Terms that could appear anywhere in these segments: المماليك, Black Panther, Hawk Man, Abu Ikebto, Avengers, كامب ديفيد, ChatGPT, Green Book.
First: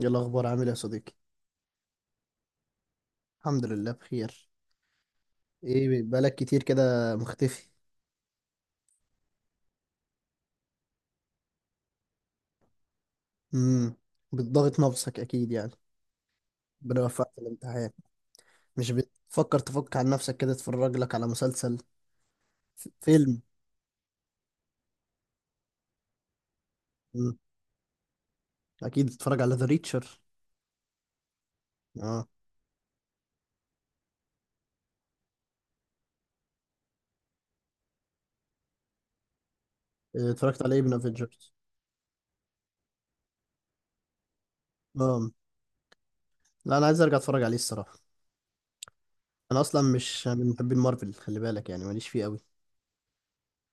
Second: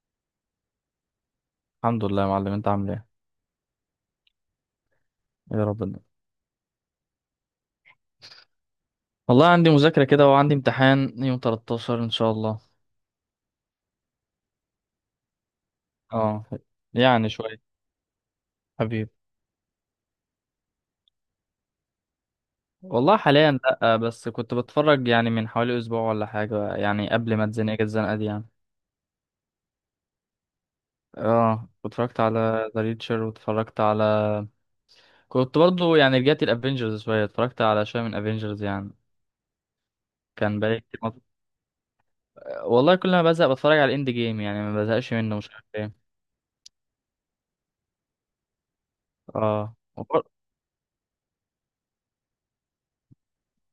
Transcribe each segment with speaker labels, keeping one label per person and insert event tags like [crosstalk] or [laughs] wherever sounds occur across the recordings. Speaker 1: ايه الاخبار عامل إيه يا صديقي؟
Speaker 2: الحمد لله يا معلم، انت عامل ايه؟
Speaker 1: الحمد لله بخير.
Speaker 2: يا ربنا.
Speaker 1: ايه بقالك كتير كده مختفي؟
Speaker 2: والله عندي مذاكرة كده، وعندي امتحان يوم 13 ان شاء الله.
Speaker 1: امم بتضغط نفسك اكيد يعني.
Speaker 2: اه.
Speaker 1: ربنا
Speaker 2: يعني
Speaker 1: يوفقك في
Speaker 2: شوية.
Speaker 1: الامتحان. مش
Speaker 2: حبيبي.
Speaker 1: بتفكر تفك عن نفسك كده تتفرج لك على مسلسل،
Speaker 2: والله
Speaker 1: فيلم؟
Speaker 2: حاليا لا، بس كنت بتفرج يعني من حوالي اسبوع ولا حاجة، يعني قبل
Speaker 1: امم
Speaker 2: ما اتزنق الزنقة دي يعني.
Speaker 1: اكيد بتتفرج على ذا ريتشر.
Speaker 2: اه، اتفرجت
Speaker 1: اه.
Speaker 2: على ذا ريتشر واتفرجت على. كنت برضو يعني رجعت الافينجرز شوية، اتفرجت على شوية من افينجرز يعني.
Speaker 1: إيه،
Speaker 2: كان
Speaker 1: اتفرجت على
Speaker 2: بقالي
Speaker 1: ايه من
Speaker 2: كتير
Speaker 1: افنجرز؟
Speaker 2: والله كل ما بزهق بتفرج على الاند جيم، يعني ما بزهقش
Speaker 1: اه.
Speaker 2: منه، مش عارف ايه.
Speaker 1: لا، انا عايز ارجع اتفرج عليه الصراحه. انا
Speaker 2: اه،
Speaker 1: اصلا مش من محبين مارفل، خلي بالك يعني، ماليش فيه قوي.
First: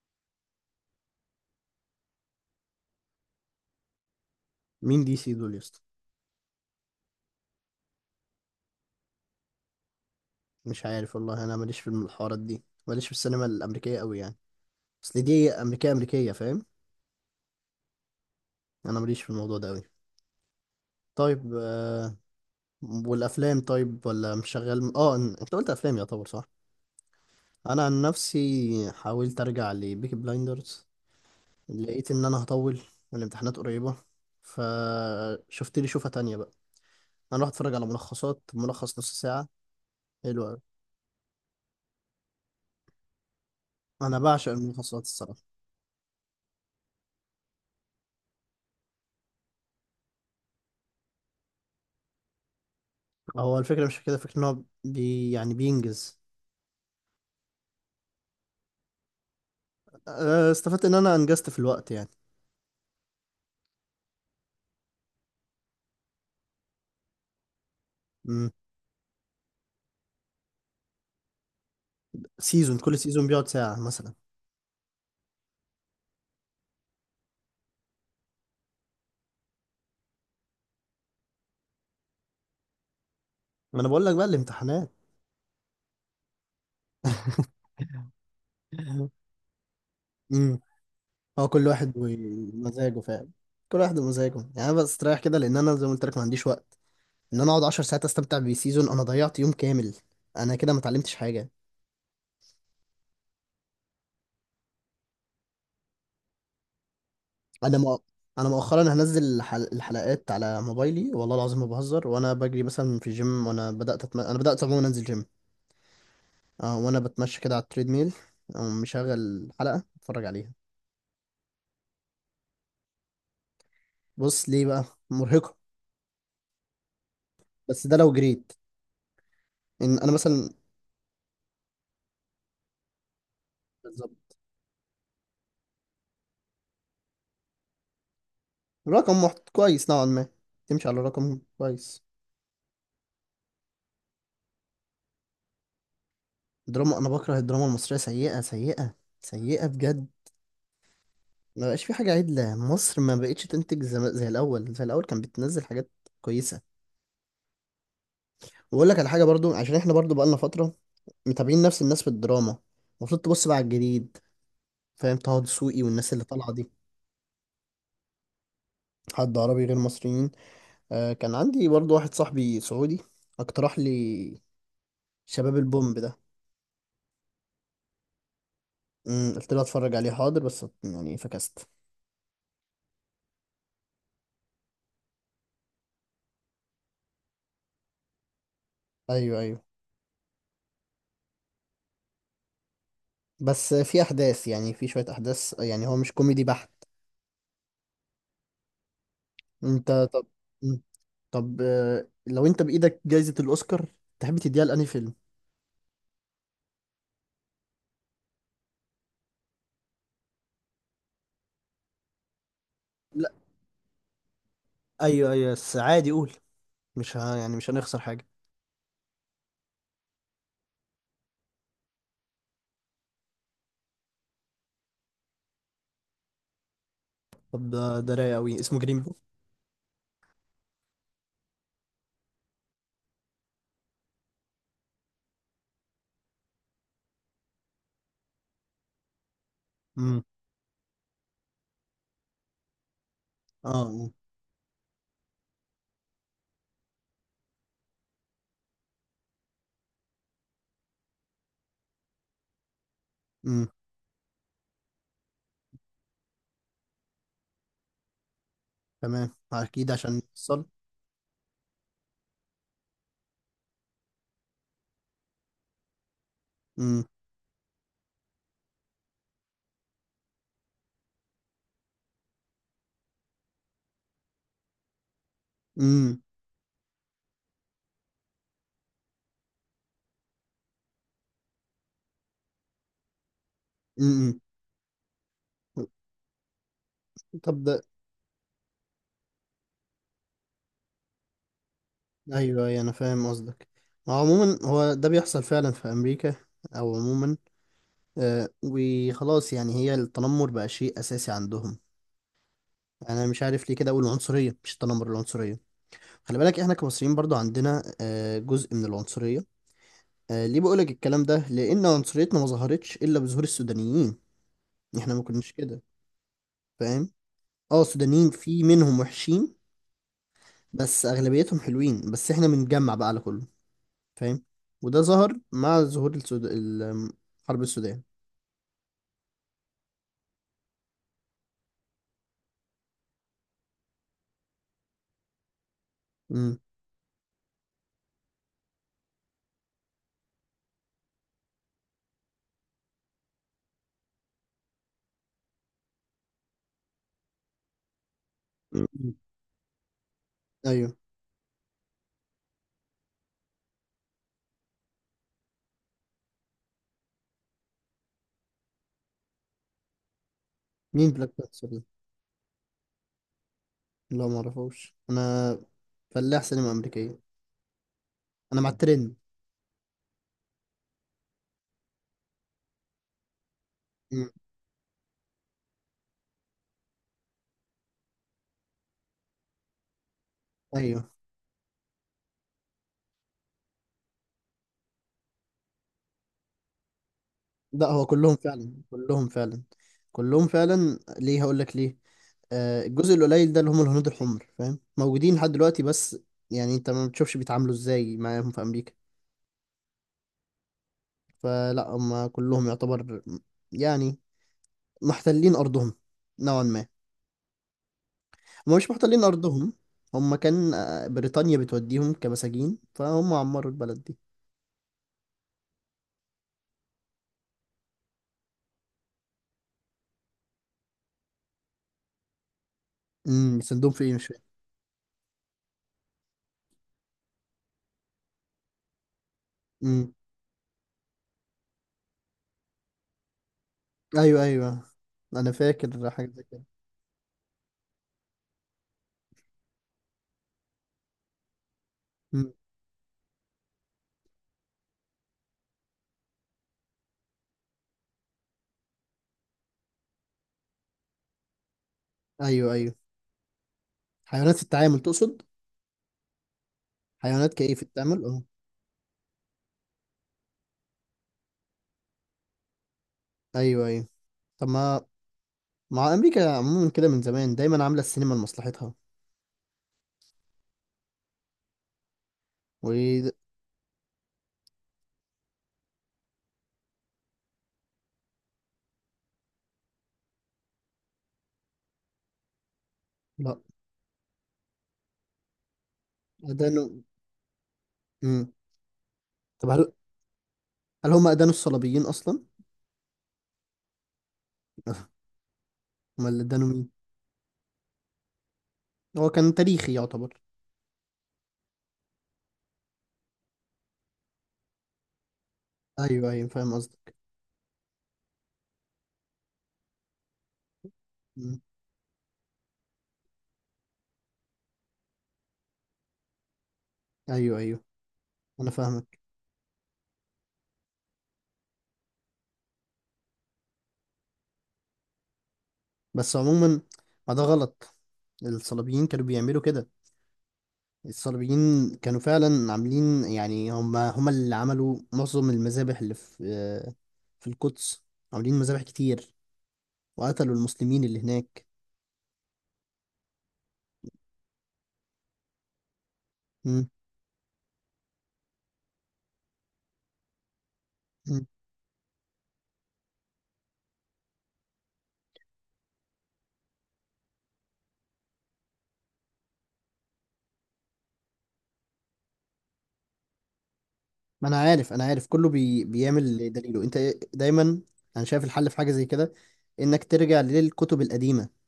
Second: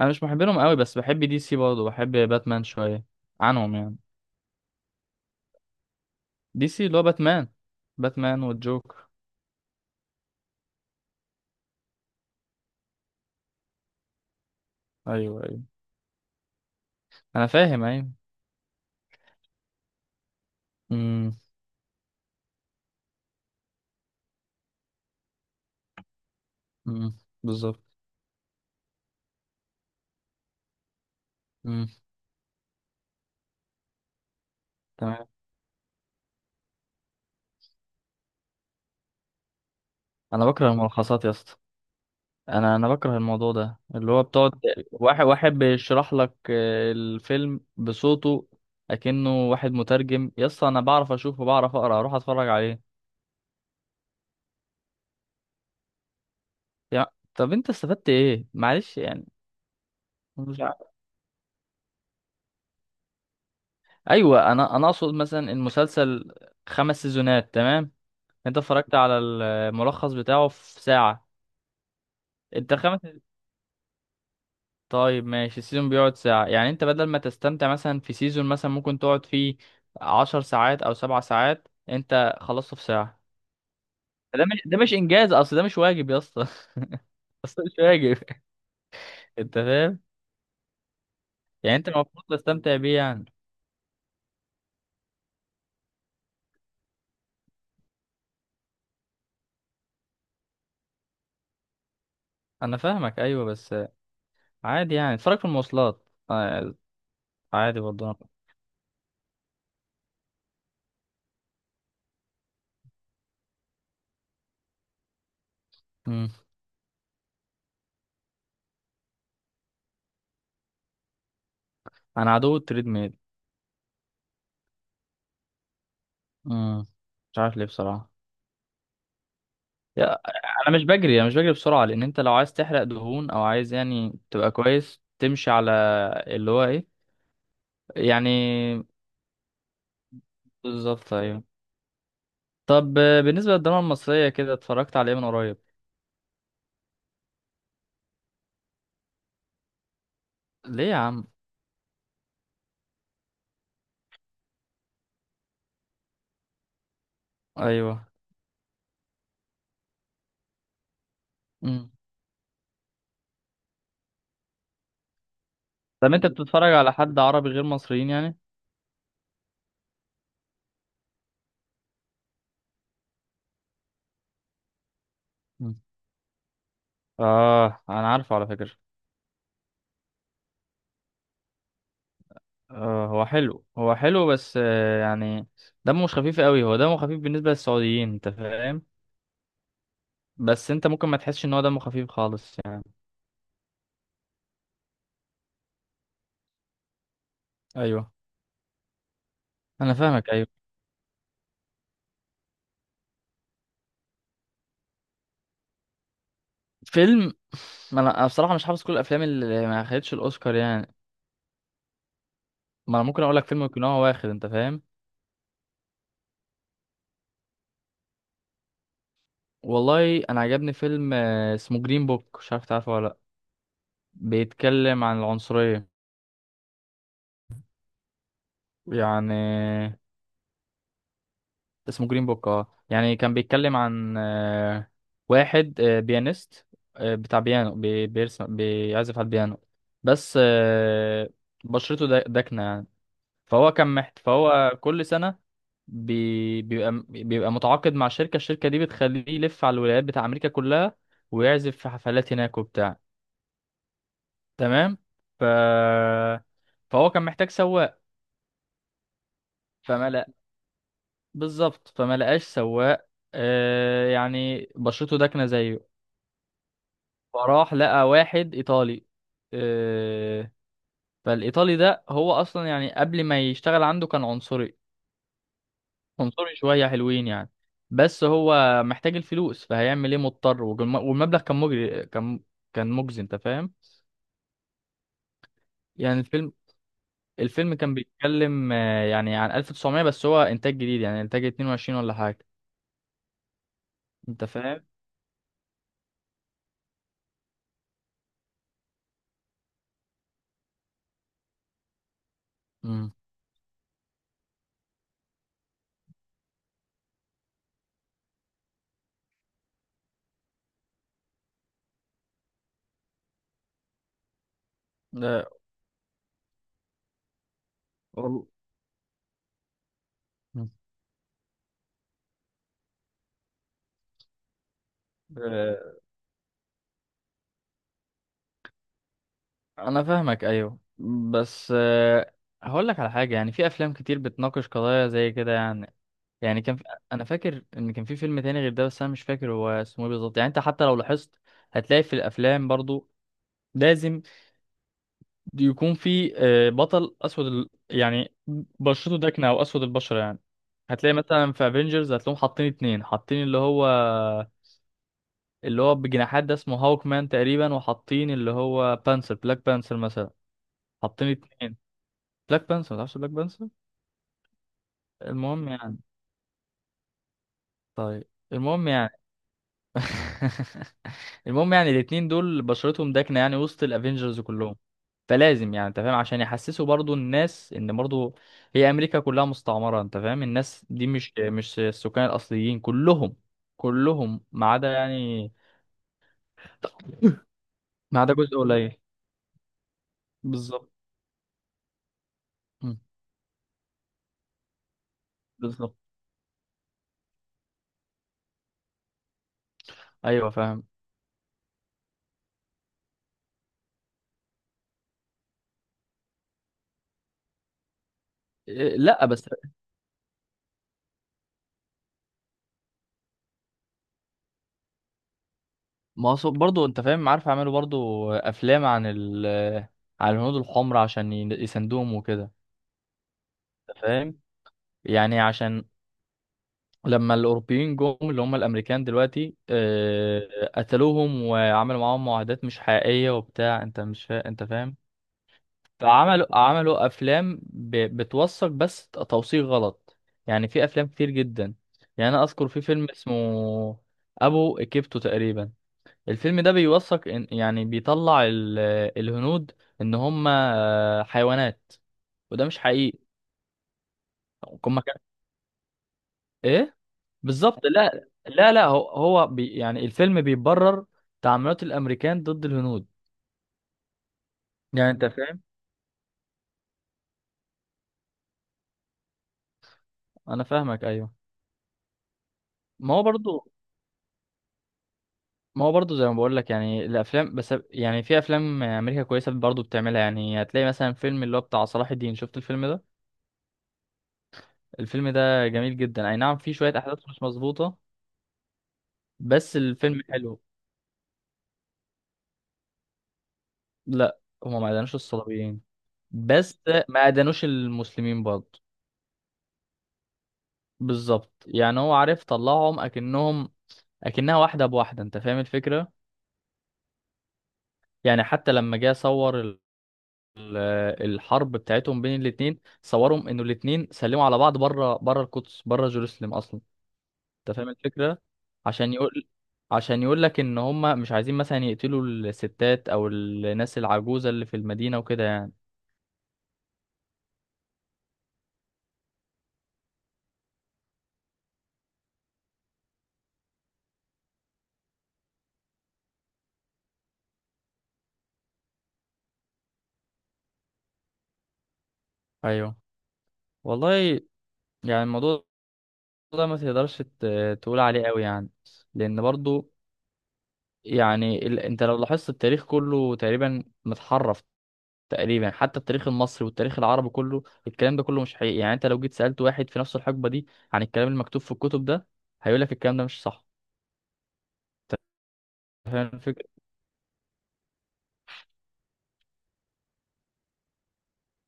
Speaker 2: انا مش محب لهم قوي بس بحب دي سي برضه، بحب باتمان شويه عنهم يعني.
Speaker 1: مين دي سي دول يا اسطى؟
Speaker 2: دي سي اللي هو باتمان. باتمان والجوكر.
Speaker 1: مش عارف والله، انا ماليش في الحوارات دي، ماليش في السينما الامريكيه قوي يعني. اصل
Speaker 2: ايوه،
Speaker 1: دي
Speaker 2: ايوه،
Speaker 1: امريكيه امريكيه، فاهم.
Speaker 2: انا فاهم، ايوه.
Speaker 1: انا ماليش في الموضوع ده قوي.
Speaker 2: امم
Speaker 1: طيب والافلام طيب ولا مش شغال؟ اه، انت قلت افلام يعتبر صح.
Speaker 2: امم بالظبط.
Speaker 1: انا عن نفسي حاولت ارجع لبيكي بلايندرز.
Speaker 2: امم
Speaker 1: لقيت ان انا هطول والامتحانات قريبه،
Speaker 2: تمام.
Speaker 1: فشفت لي شوفه تانية بقى. انا رحت اتفرج على ملخصات، ملخص نص ساعه. حلو
Speaker 2: انا
Speaker 1: قوي.
Speaker 2: بكره الملخصات يا اسطى. انا بكره الموضوع ده اللي
Speaker 1: انا
Speaker 2: هو
Speaker 1: بعشق
Speaker 2: بتقعد
Speaker 1: الملخصات
Speaker 2: واحد
Speaker 1: الصراحه.
Speaker 2: واحد بيشرح لك الفيلم بصوته. اكنه واحد مترجم يا اسطى، انا بعرف اشوف وبعرف اقرا اروح اتفرج عليه.
Speaker 1: هو الفكره مش في كده، فكره ان هو يعني بينجز.
Speaker 2: يا. طب انت استفدت ايه معلش يعني.
Speaker 1: استفدت ان انا انجزت في الوقت يعني.
Speaker 2: ايوه، انا اقصد مثلا المسلسل. خمس سيزونات تمام.
Speaker 1: مم.
Speaker 2: انت اتفرجت على الملخص بتاعه في ساعة. انت
Speaker 1: سيزون، كل
Speaker 2: خمس.
Speaker 1: سيزون بيقعد ساعه مثلا.
Speaker 2: طيب ماشي، السيزون بيقعد ساعة، يعني انت بدل ما تستمتع مثلا في سيزون مثلا ممكن تقعد فيه 10 ساعات او 7 ساعات انت خلصته في ساعة.
Speaker 1: ما انا بقول لك بقى
Speaker 2: ده مش ده
Speaker 1: الامتحانات.
Speaker 2: مش انجاز، اصل ده مش واجب يا اسطى [laughs]
Speaker 1: [laughs]
Speaker 2: اصل مش واجب.
Speaker 1: [laughs]
Speaker 2: انت فاهم.
Speaker 1: امم هو كل
Speaker 2: يعني انت
Speaker 1: واحد
Speaker 2: المفروض تستمتع بيه
Speaker 1: ومزاجه
Speaker 2: يعني.
Speaker 1: فعلا. كل واحد ومزاجه، يعني انا بستريح كده لان انا زي ما قلت لك ما عنديش وقت ان انا اقعد 10 ساعات استمتع بسيزون، انا ضيعت يوم كامل. انا كده ما اتعلمتش حاجه.
Speaker 2: انا فاهمك، ايوه بس عادي يعني اتفرج في المواصلات.
Speaker 1: انا
Speaker 2: عادي
Speaker 1: مؤ...
Speaker 2: برضه.
Speaker 1: انا مؤخرا هنزل الحلقات على موبايلي، والله العظيم ما بهزر، وانا بجري مثلا في الجيم، انا بدات عموما انزل جيم.
Speaker 2: أمم.
Speaker 1: اه، وانا بتمشى كده على التريد ميل، أقوم مشغل حلقه اتفرج عليها.
Speaker 2: انا عدو التريد.
Speaker 1: بص ليه بقى، مرهقه.
Speaker 2: امم مش عارف ليه
Speaker 1: بس ده لو
Speaker 2: بصراحة.
Speaker 1: جريت ان انا
Speaker 2: يا.
Speaker 1: مثلا
Speaker 2: انا مش بجري بسرعة، لان انت لو عايز تحرق دهون او عايز يعني تبقى كويس تمشي على اللي هو ايه يعني
Speaker 1: رقم كويس نوعا ما، تمشي على
Speaker 2: بالظبط
Speaker 1: رقم
Speaker 2: ايوه.
Speaker 1: كويس.
Speaker 2: طب بالنسبة للدراما المصرية كده، اتفرجت على ايه من قريب؟
Speaker 1: دراما، انا بكره الدراما المصريه، سيئه سيئه سيئه بجد.
Speaker 2: ليه يا عم؟
Speaker 1: ما بقاش في حاجه عدله، مصر ما بقتش تنتج زي الاول، زي الاول كان بتنزل حاجات كويسه.
Speaker 2: ايوه.
Speaker 1: واقول لك على حاجه برضو، عشان احنا برضو بقالنا فتره متابعين نفس
Speaker 2: امم.
Speaker 1: الناس في الدراما. المفروض تبص بقى على الجديد، فاهم، طه دسوقي والناس
Speaker 2: طب
Speaker 1: اللي
Speaker 2: انت
Speaker 1: طالعه دي.
Speaker 2: بتتفرج على حد عربي غير مصريين يعني؟
Speaker 1: حد عربي غير مصريين؟ آه، كان عندي برضو واحد صاحبي سعودي، اقترح لي شباب
Speaker 2: مم.
Speaker 1: البومب ده.
Speaker 2: اه، انا عارفه على فكرة.
Speaker 1: قلت له اتفرج عليه حاضر، بس يعني فكست.
Speaker 2: آه، هو حلو، هو حلو بس يعني دمه مش خفيف قوي، هو دمه خفيف بالنسبة للسعوديين، انت فاهم.
Speaker 1: ايوه ايوه،
Speaker 2: بس انت ممكن ما تحسش ان هو دمه خفيف خالص يعني.
Speaker 1: بس في احداث، يعني في شوية احداث، يعني هو مش كوميدي بحت.
Speaker 2: ايوه.
Speaker 1: انت
Speaker 2: انا
Speaker 1: طب.
Speaker 2: فاهمك، ايوه.
Speaker 1: مم. طب لو انت بايدك جايزة الاوسكار تحب تديها لأنهي فيلم؟
Speaker 2: فيلم. ما أنا بصراحه مش حافظ كل الافلام اللي ما خدتش الاوسكار يعني. ما انا ممكن
Speaker 1: لا.
Speaker 2: اقول لك فيلم يكون هو واخد، انت فاهم.
Speaker 1: ايوه ايوه، بس عادي قول، مش ه... يعني مش هنخسر حاجة.
Speaker 2: والله انا عجبني فيلم اسمه جرين بوك، مش عارف تعرفه ولا لا؟ بيتكلم عن العنصريه
Speaker 1: طب ده، ده رايق قوي اسمه جرين بوك.
Speaker 2: يعني. اسمه جرين بوك، يعني كان بيتكلم عن واحد بيانيست، بتاع بيانو بيرسم، بيعزف على البيانو.
Speaker 1: امم.
Speaker 2: بس بشرته داكنه يعني. فهو كان
Speaker 1: اه.
Speaker 2: محت فهو كل سنة بيبقى متعاقد مع الشركة دي، بتخليه يلف على الولايات بتاع أمريكا كلها، ويعزف في حفلات هناك وبتاع.
Speaker 1: امم.
Speaker 2: تمام. ف... فهو كان محتاج سواق.
Speaker 1: تمام، اكيد
Speaker 2: فما
Speaker 1: عشان
Speaker 2: لق...
Speaker 1: نوصل.
Speaker 2: بالظبط، فما لقاش سواق. يعني بشرته داكنة زيه،
Speaker 1: امم.
Speaker 2: فراح لقى واحد إيطالي. آه فالإيطالي ده هو أصلا يعني قبل ما يشتغل عنده كان عنصري،
Speaker 1: امم.
Speaker 2: عنصري شوية حلوين يعني. بس هو محتاج الفلوس، فهيعمل ايه، مضطر. والمبلغ كان مجري كان كان مجزي انت فاهم.
Speaker 1: امم.
Speaker 2: يعني الفيلم،
Speaker 1: طب
Speaker 2: الفيلم
Speaker 1: ده،
Speaker 2: كان بيتكلم يعني عن 1900، بس هو انتاج جديد، يعني انتاج 22 ولا حاجة،
Speaker 1: ايوه ايوه انا فاهم قصدك.
Speaker 2: انت
Speaker 1: عموما
Speaker 2: فاهم.
Speaker 1: هو ده بيحصل فعلا في امريكا، او عموما وخلاص يعني، هي التنمر بقى شيء اساسي عندهم.
Speaker 2: امم
Speaker 1: يعني انا مش عارف ليه كده، اقول العنصريه مش التنمر، العنصريه. خلي بالك احنا كمصريين برضو عندنا جزء من العنصريه. ليه بقولك الكلام ده، لان عنصريتنا ما ظهرتش الا بظهور السودانيين. احنا ما
Speaker 2: ده.
Speaker 1: كناش كده، فاهم. اه، السودانيين
Speaker 2: وال-
Speaker 1: في منهم وحشين،
Speaker 2: مم.
Speaker 1: بس اغلبيتهم حلوين، بس احنا بنجمع بقى على كله، فاهم. وده ظهر مع
Speaker 2: آه،
Speaker 1: ظهور حرب السودان.
Speaker 2: انا فاهمك، ايوه بس هقول لك على حاجة، يعني في افلام كتير بتناقش قضايا زي كده يعني.
Speaker 1: امم.
Speaker 2: يعني كان في... انا فاكر ان كان في فيلم تاني غير ده، بس انا مش فاكر هو اسمه ايه بالظبط، يعني انت حتى لو لاحظت هتلاقي في الافلام برضو لازم يكون في بطل اسود يعني بشرته داكنه او اسود البشره يعني.
Speaker 1: ايوه.
Speaker 2: هتلاقي مثلا في افنجرز هتلاقيهم حاطين اتنين، حاطين اللي هو اللي هو بجناحات ده اسمه هاوك مان تقريبا، وحاطين اللي هو بلاك بانسر مثلا.
Speaker 1: مين
Speaker 2: حاطين
Speaker 1: بلاك
Speaker 2: اتنين.
Speaker 1: بانثر؟
Speaker 2: بلاك بانسر، متعرفش بلاك بانسر؟
Speaker 1: لا، ما اعرفوش انا.
Speaker 2: المهم يعني.
Speaker 1: فلاح سينما امريكيه.
Speaker 2: طيب
Speaker 1: انا مع
Speaker 2: المهم يعني
Speaker 1: الترند.
Speaker 2: [laughs] المهم يعني الاتنين دول بشرتهم داكنة يعني وسط
Speaker 1: مم.
Speaker 2: الافينجرز كلهم. فلازم يعني، انت فاهم، عشان يحسسوا برضو الناس ان برضو هي امريكا كلها مستعمرة، انت فاهم، الناس دي
Speaker 1: ايوه.
Speaker 2: مش السكان الاصليين كلهم. كلهم ما عدا يعني،
Speaker 1: لا، هو
Speaker 2: ما عدا
Speaker 1: كلهم
Speaker 2: جزء
Speaker 1: فعلا،
Speaker 2: قليل.
Speaker 1: كلهم فعلا كلهم
Speaker 2: بالظبط.
Speaker 1: فعلا، ليه، هقول لك ليه.
Speaker 2: مم.
Speaker 1: الجزء القليل ده اللي هم الهنود الحمر، فاهم، موجودين لحد دلوقتي
Speaker 2: بالظبط،
Speaker 1: بس. يعني انت ما بتشوفش بيتعاملوا ازاي معاهم في امريكا.
Speaker 2: ايوه فاهم.
Speaker 1: فلا هم كلهم يعتبر، يعني محتلين ارضهم نوعا ما. هم مش
Speaker 2: إيه،
Speaker 1: محتلين
Speaker 2: لا بس
Speaker 1: ارضهم، هم كان بريطانيا بتوديهم كمساجين، فهم عمروا البلد دي.
Speaker 2: ما هو برضو انت فاهم، عارف يعملوا برضو افلام عن عن الهنود الحمر عشان يساندوهم وكده،
Speaker 1: سندهم
Speaker 2: انت
Speaker 1: في ايه، مش
Speaker 2: فاهم. يعني عشان لما الأوروبيين جم، اللي هم الأمريكان دلوقتي،
Speaker 1: فاهم.
Speaker 2: قتلوهم وعملوا معاهم معاهدات مش حقيقية وبتاع، أنت مش
Speaker 1: ايوه
Speaker 2: فا... أنت
Speaker 1: ايوه،
Speaker 2: فاهم.
Speaker 1: انا فاكر حاجه زي
Speaker 2: فعملوا
Speaker 1: كده.
Speaker 2: عملوا أفلام بتوثق، بس توثيق غلط. يعني في أفلام كتير جدا، يعني أنا
Speaker 1: مم.
Speaker 2: أذكر في فيلم اسمه أبو إيكيبتو تقريبا. الفيلم ده بيوثق يعني بيطلع الهنود إن هم حيوانات، وده
Speaker 1: ايوه
Speaker 2: مش
Speaker 1: ايوه.
Speaker 2: حقيقي.
Speaker 1: حيوانات في التعامل
Speaker 2: هم كان
Speaker 1: تقصد؟
Speaker 2: إيه.
Speaker 1: حيوانات كايه
Speaker 2: بالظبط،
Speaker 1: في التعامل،
Speaker 2: لا،
Speaker 1: اه.
Speaker 2: لا، لا، هو يعني الفيلم بيبرر تعاملات الامريكان ضد الهنود،
Speaker 1: ايوه ايوه. طب ما
Speaker 2: يعني انت فاهم.
Speaker 1: مع امريكا عموما كده من زمان، دايما عامله السينما لمصلحتها،
Speaker 2: انا فاهمك، ايوه. ما هو
Speaker 1: و
Speaker 2: برضو ما هو برضو زي ما بقول لك، يعني الافلام، بس يعني في افلام امريكا كويسه برضو بتعملها، يعني هتلاقي مثلا فيلم اللي هو بتاع صلاح الدين، شفت الفيلم ده؟
Speaker 1: لا
Speaker 2: الفيلم ده جميل جدا، اي نعم فيه
Speaker 1: ادانوا.
Speaker 2: شويه احداث مش مظبوطه
Speaker 1: مم. طب
Speaker 2: بس
Speaker 1: هل
Speaker 2: الفيلم حلو.
Speaker 1: هل هم ادانوا الصليبيين اصلا؟
Speaker 2: لا هما ما ادانوش
Speaker 1: [laughs]
Speaker 2: الصليبيين،
Speaker 1: امال اللي ادانوا
Speaker 2: بس
Speaker 1: مين؟
Speaker 2: ما ادانوش المسلمين برضو.
Speaker 1: هو كان تاريخي يعتبر.
Speaker 2: بالظبط، يعني هو عارف طلعهم اكنهم، اكنها واحده بواحده، انت فاهم الفكره.
Speaker 1: ايوه ايوه فاهم قصدك.
Speaker 2: يعني حتى لما جه صور ال-
Speaker 1: مم.
Speaker 2: الحرب بتاعتهم بين الاتنين، صورهم انه الاتنين سلموا على بعض بره بره القدس، بره جيروسلم اصلا.
Speaker 1: ايوه
Speaker 2: انت
Speaker 1: ايوه
Speaker 2: فاهم الفكره.
Speaker 1: انا
Speaker 2: عشان
Speaker 1: فاهمك.
Speaker 2: يقول عشان يقول لك ان هم مش عايزين مثلا يقتلوا الستات او الناس العجوزه اللي في المدينه وكده يعني.
Speaker 1: بس عموما ما ده غلط، الصليبيين كانوا بيعملوا كده، الصليبيين كانوا فعلا عاملين، يعني هم هم اللي عملوا معظم المذابح اللي في في القدس، عاملين مذابح كتير، وقتلوا المسلمين اللي هناك.
Speaker 2: ايوه. والله يعني الموضوع ده ما
Speaker 1: مم.
Speaker 2: تقدرش تقول عليه قوي يعني. لان برضو
Speaker 1: مم.
Speaker 2: يعني انت لو لاحظت التاريخ كله تقريبا متحرف. تقريبا حتى التاريخ المصري والتاريخ العربي كله، الكلام ده كله مش حقيقي، يعني انت لو جيت سألت واحد في نفس الحقبة دي عن الكلام المكتوب في الكتب ده هيقول لك الكلام ده مش صح.
Speaker 1: ما انا عارف، انا عارف كله بيعمل
Speaker 2: فاهم
Speaker 1: اللي
Speaker 2: الفكرة.
Speaker 1: دليله انت، دايما. انا شايف الحل في حاجة زي كده، انك ترجع للكتب القديمة،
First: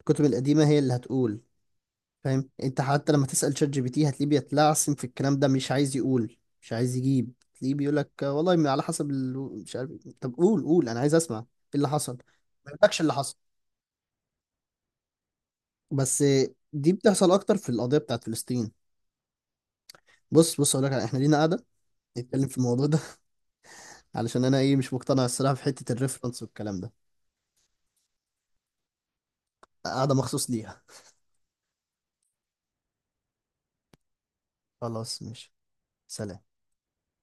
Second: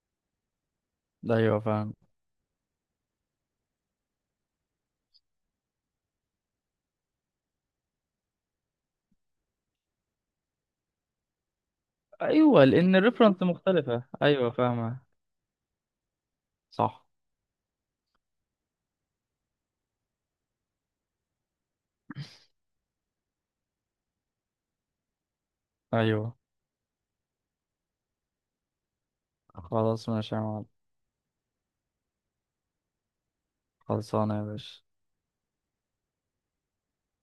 Speaker 1: الكتب القديمة هي اللي هتقول،
Speaker 2: ايوه فاهم،
Speaker 1: فاهم. انت حتى لما تسأل شات جي بي تي هتلاقيه بيتلعثم في الكلام ده، مش عايز يقول، مش عايز يجيب، تلاقيه بيقول لك والله ما على حسب مش عارف إيه. طب قول قول، انا عايز اسمع ايه اللي حصل،
Speaker 2: ايوه
Speaker 1: ما
Speaker 2: لان
Speaker 1: يقولكش اللي حصل،
Speaker 2: الريفرنس مختلفة، ايوه فاهمة.
Speaker 1: بس دي
Speaker 2: صح.
Speaker 1: بتحصل اكتر في القضية بتاعت فلسطين. بص بص اقول لك، احنا لينا قاعدة نتكلم في الموضوع ده، [laughs] علشان انا ايه مش مقتنع الصراحة في حتة
Speaker 2: ايوه،
Speaker 1: الريفرنس والكلام ده،
Speaker 2: خلاص
Speaker 1: قاعدة
Speaker 2: ماشي يا
Speaker 1: مخصوص
Speaker 2: معلم.
Speaker 1: ليها.
Speaker 2: خلصانه يا باشا.
Speaker 1: خلاص ماشي. سلام.